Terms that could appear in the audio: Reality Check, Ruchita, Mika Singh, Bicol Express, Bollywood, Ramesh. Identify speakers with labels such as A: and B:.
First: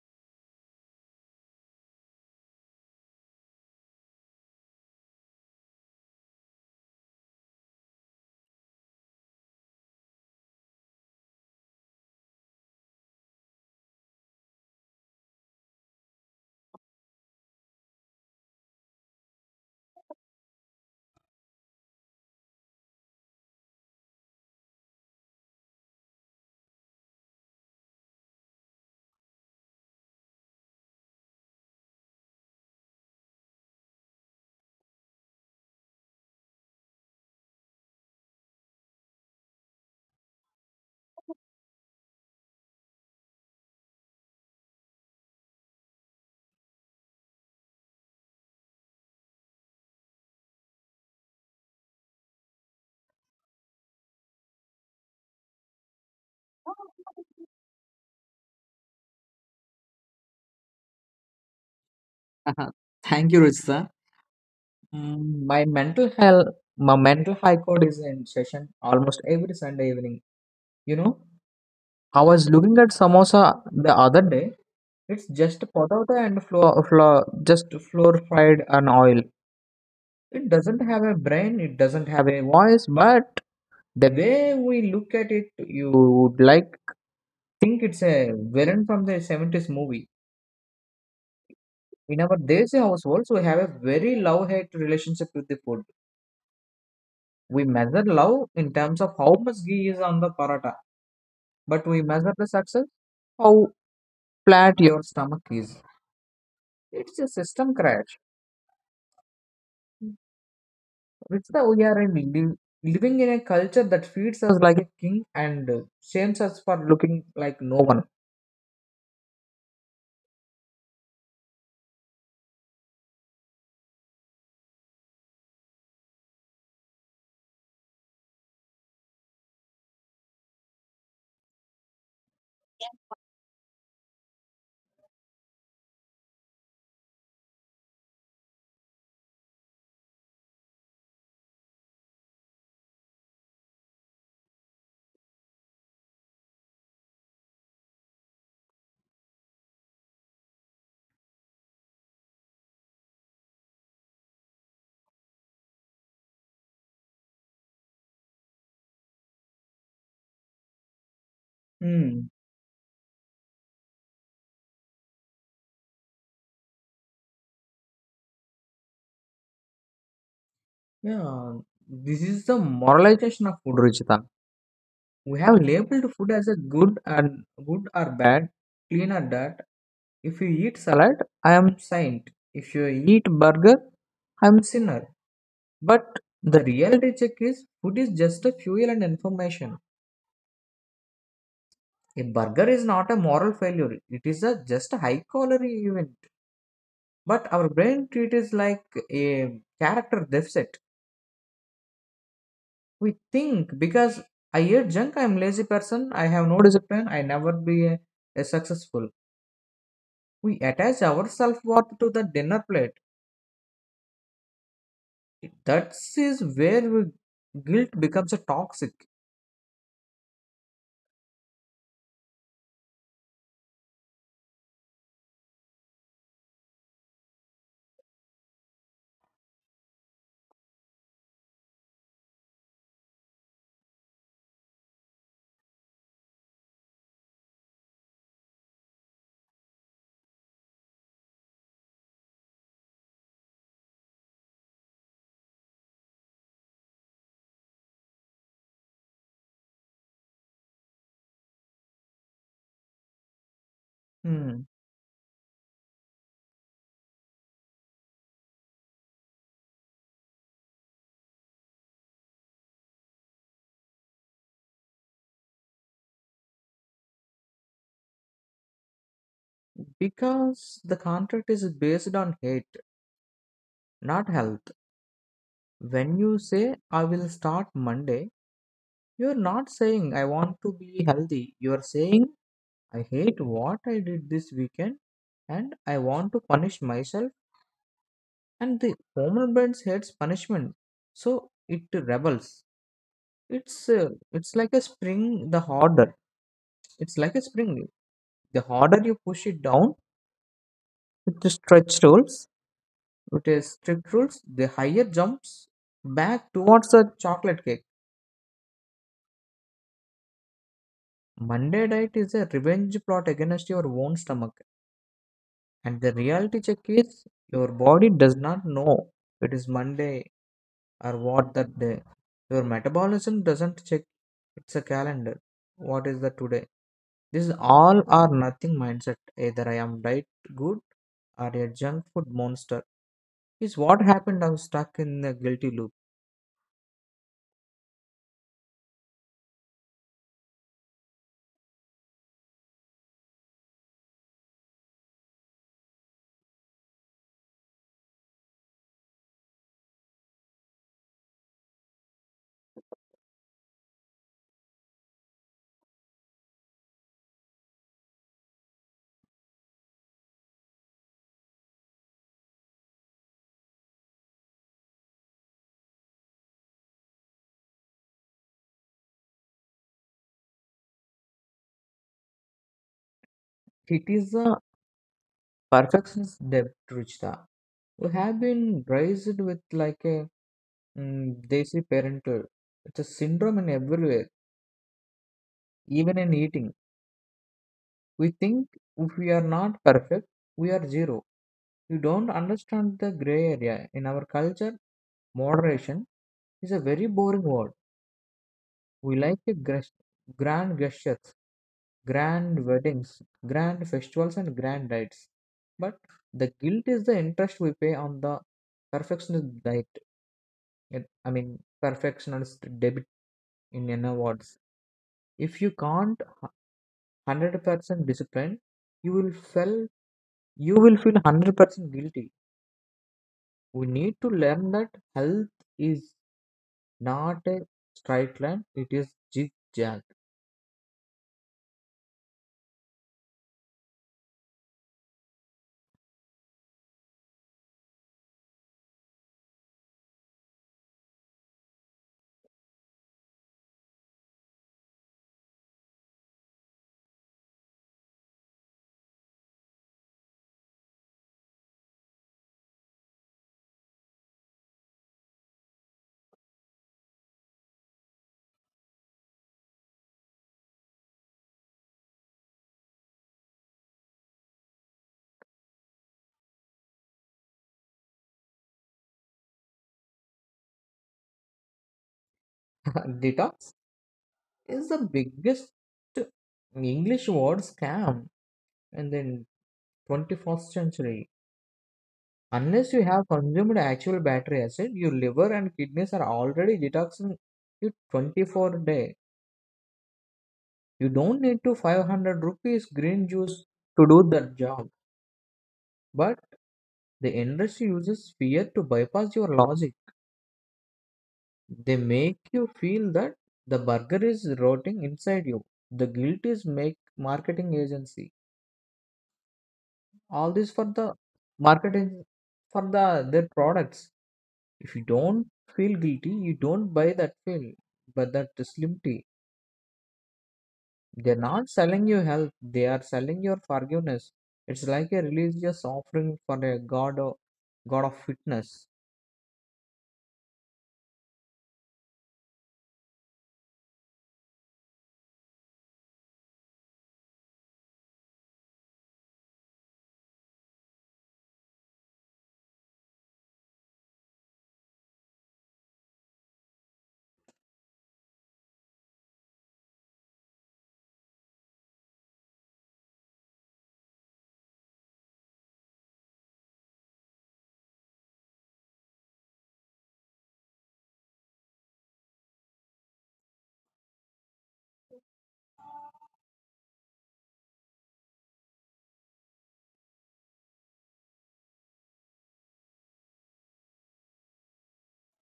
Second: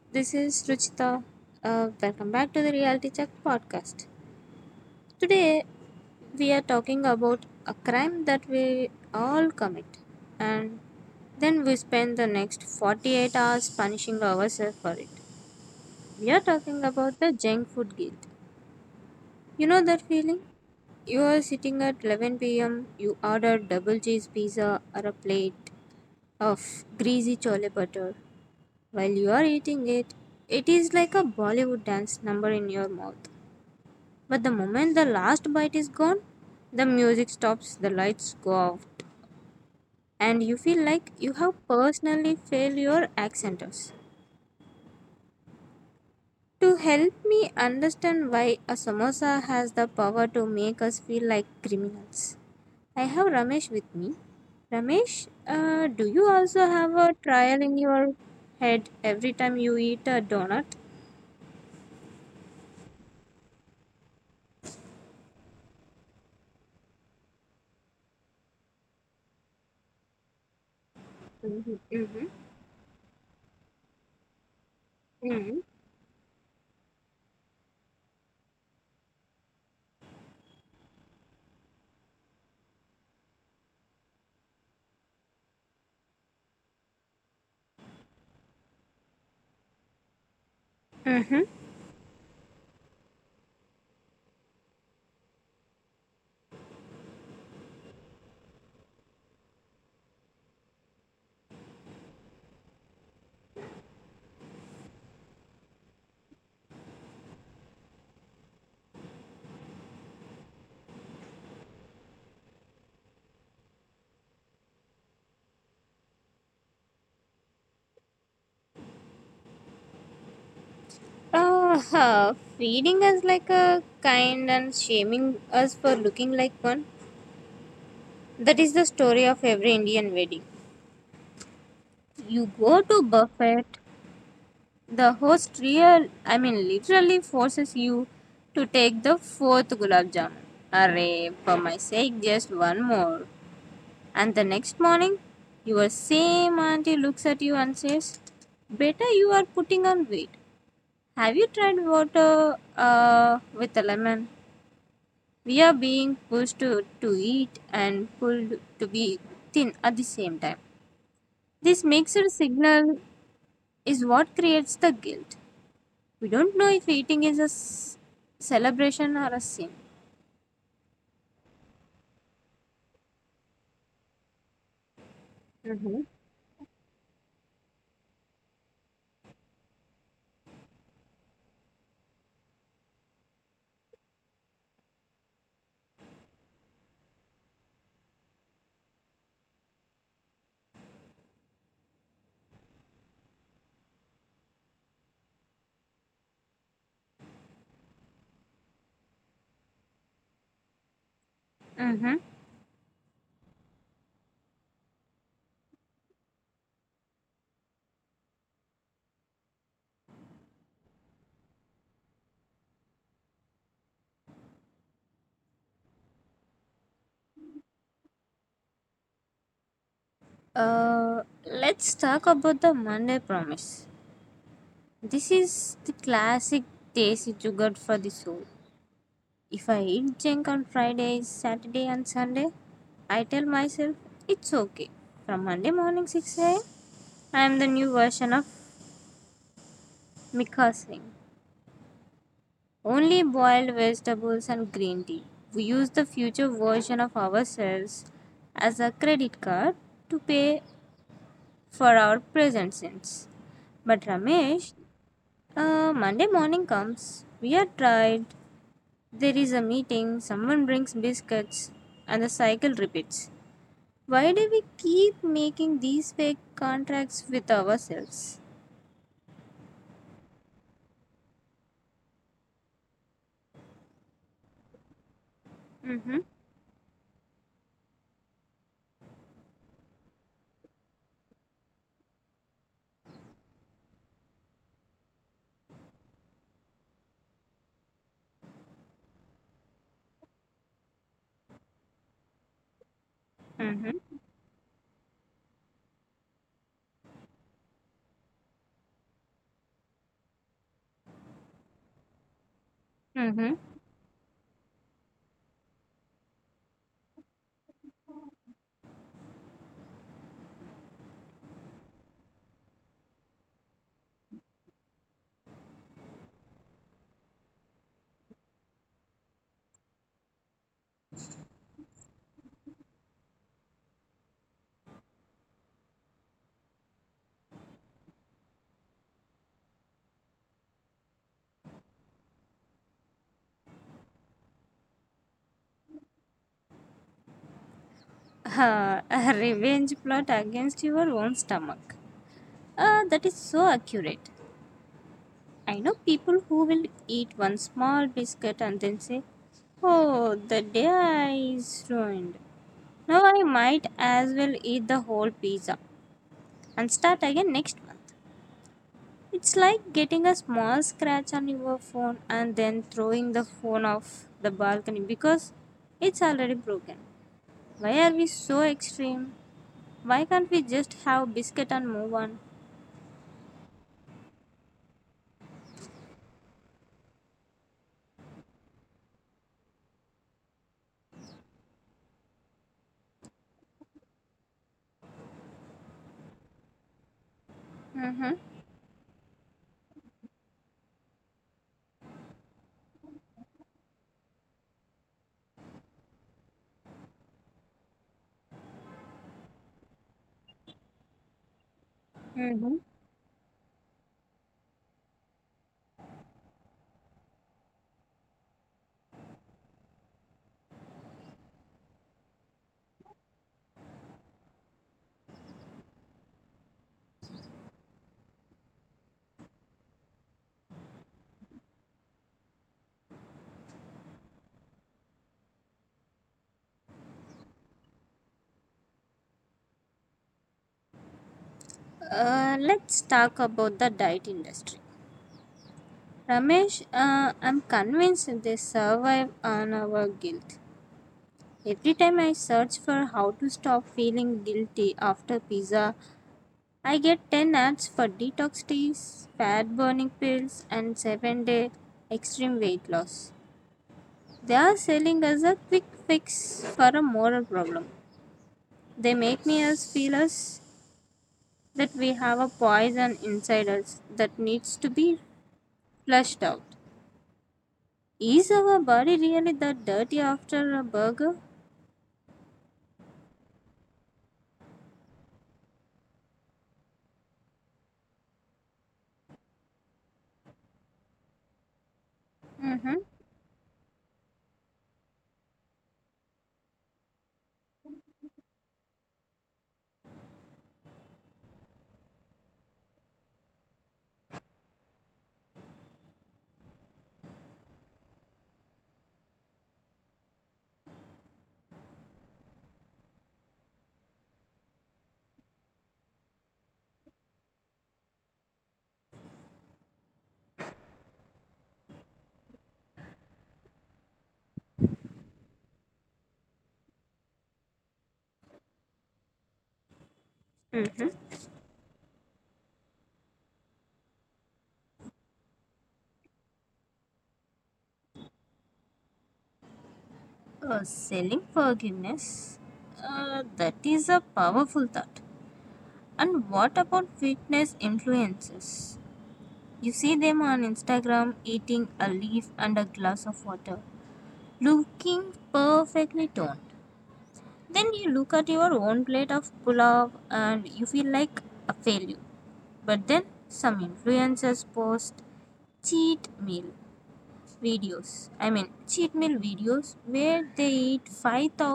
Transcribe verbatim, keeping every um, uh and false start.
A: this is Ruchita. Uh, welcome back to the Reality Check podcast. Today we are talking about a crime that we all commit, and then we spend the next forty-eight hours punishing ourselves for it. We are talking about the junk food guilt. You know that feeling? You are sitting at eleven p m, you order double cheese pizza or a plate of greasy chole butter. While you are eating it, it is like a Bollywood dance number in your mouth. But the moment the last bite is gone, the music stops, the lights go off, and you feel like you have personally failed your accenters. To help me understand why a samosa has the power to make us feel like criminals, I have Ramesh with me. Ramesh, uh, do you also have a
B: Uh-huh.
A: trial in your head every time you eat a donut?
B: Thank you, Ruchita. Mm, My mental health, my mental high court is in session almost every Sunday evening. You know, I
A: Mm-hmm.
B: was looking at samosa the other day. It's
A: Mm-hmm.
B: just potato and flour, flour, just flour fried and oil. It doesn't have a brain. It doesn't have a voice. But the way we look at it, you would like think it's a villain from the seventies movie.
A: Mm-hmm.
B: In our Desi households, we have a very love-hate relationship with the food. We measure love in terms of how much ghee is on the paratha, but we measure the success how flat your stomach is. It's a system crash. It's the we are in li- living in a culture that feeds us like a king and shames us for looking like no one.
A: Uh, huh, feeding us like a kind and shaming us for looking like one. That is the story of every Indian wedding. You go to buffet, the host real, I mean literally forces you to take the fourth gulab jamun. Array, for my sake, just one more. And the next morning, your same auntie looks at you and says, "Better you are putting on weight. Have you tried water uh, with a lemon?" We are being pushed to, to eat and pulled to be thin at the same time. This mixed
B: Hmm.
A: signal is what creates the guilt. We don't know if eating is a s- celebration or a sin.
B: Yeah, this is the moralization of food, Ruchita. We have
A: Mm-hmm.
B: labeled food as a good and good or bad, clean or dirt. If you eat salad, I am saint. If you eat burger, I am sinner. But the reality check is food is just a fuel and information. A burger is not a moral failure. It is a just a high calorie event. But our brain treat it like a character deficit.
A: Mm-hmm.
B: We think because I eat junk, I'm lazy person, I have no discipline, I never be a, a successful. We attach our self-worth to the dinner plate. That is where we, guilt becomes a toxic.
A: Uh, let's talk about the Monday promise. This is the classic day sugar for the soul. If I eat junk on Friday, Saturday, and Sunday, I tell myself it's okay. From Monday morning six a m, I am the new version of Mika Singh. Only boiled vegetables and green tea. We use the future version of ourselves as a credit card to pay for our present sins. But
B: Hmm.
A: Ramesh, uh, Monday morning comes, we are tired, there is a meeting, someone brings biscuits, and the cycle repeats. Why do we keep making these fake contracts with ourselves?
B: Because the contract is based on hate, not health.
A: Mm-hmm.
B: When you say I will start Monday, you're not saying I want to be healthy. You're saying I hate what I did this weekend and I want to punish myself. And the human brain hates punishment, so it rebels. It's uh,
A: Mm-hmm.
B: it's like a spring. The harder it's like a spring. The harder you push it down with the stretch rules, with
A: Mm-hmm.
B: a strict rules, the higher jumps back towards the chocolate cake. Monday diet is a revenge plot against your own stomach, and the reality check is your body does not know it is Monday or what that day. Your metabolism doesn't check it's a calendar. What is the today? This is all or nothing mindset. Either I am diet good or a junk food monster. Is what happened. I was stuck in the guilty loop.
A: Uh, a revenge plot against your own stomach. Uh, that is so accurate. I know people who will eat one small biscuit and then say, "Oh, the day is ruined. Now I might as well eat the whole pizza and start again next month." It's like getting a small scratch on your phone and then throwing the phone off the balcony because it's already broken. Why are we so extreme? Why can't we just have biscuit and move on?
B: It is a perfectionist debt, Ruchita. We have been raised with like a Mm, they say parental. It's a syndrome in everywhere, even in eating. We
A: Mm-hmm.
B: think if we are not perfect, we are zero. You don't understand the gray area. In our culture, moderation is a very boring word. We like the gres- grand gestures, grand
A: Mm-hmm.
B: weddings, grand festivals, and grand diets. But the guilt is the interest we pay on the perfectionist diet. it- I mean, perfectionist debit in N awards. If you can't one hundred percent disciplined, you will feel you will feel one hundred percent guilty. We need to learn that health is not a straight line, it is zigzag.
A: Uh, let's talk about the diet industry. Ramesh, uh, I'm convinced they survive on our guilt. Every time I search for how to stop feeling guilty after pizza, I get ten ads for detox teas, fat burning pills, and seven day extreme weight loss. They are selling us a quick fix for a moral problem. They make me us feel us that we have a poison inside us that needs to be flushed out. Is our body really that dirty after a burger?
B: Detox is the biggest English word scam in the twenty-first century. Unless
A: Mm-hmm.
B: you have consumed actual battery acid, your liver and kidneys are already detoxing you twenty-four day. You don't need to five hundred rupees green juice to do that job. But the industry uses fear to bypass your logic. They make you feel that the burger is rotting inside you. The guilt is make marketing agency. All this for the marketing for the their products. If you don't feel guilty, you don't buy that pill. But that slim tea. They're not selling you health, they are selling your forgiveness. It's like a religious offering for a god of god of fitness.
A: Uh, selling forgiveness? Uh, that is a powerful thought. And what about fitness influencers? You see them on Instagram eating a leaf and a glass of water, looking perfectly toned. Then you look at your own plate of pulao and you feel like a failure. But then some influencers post cheat meal videos. I mean, cheat meal videos where they eat five thousand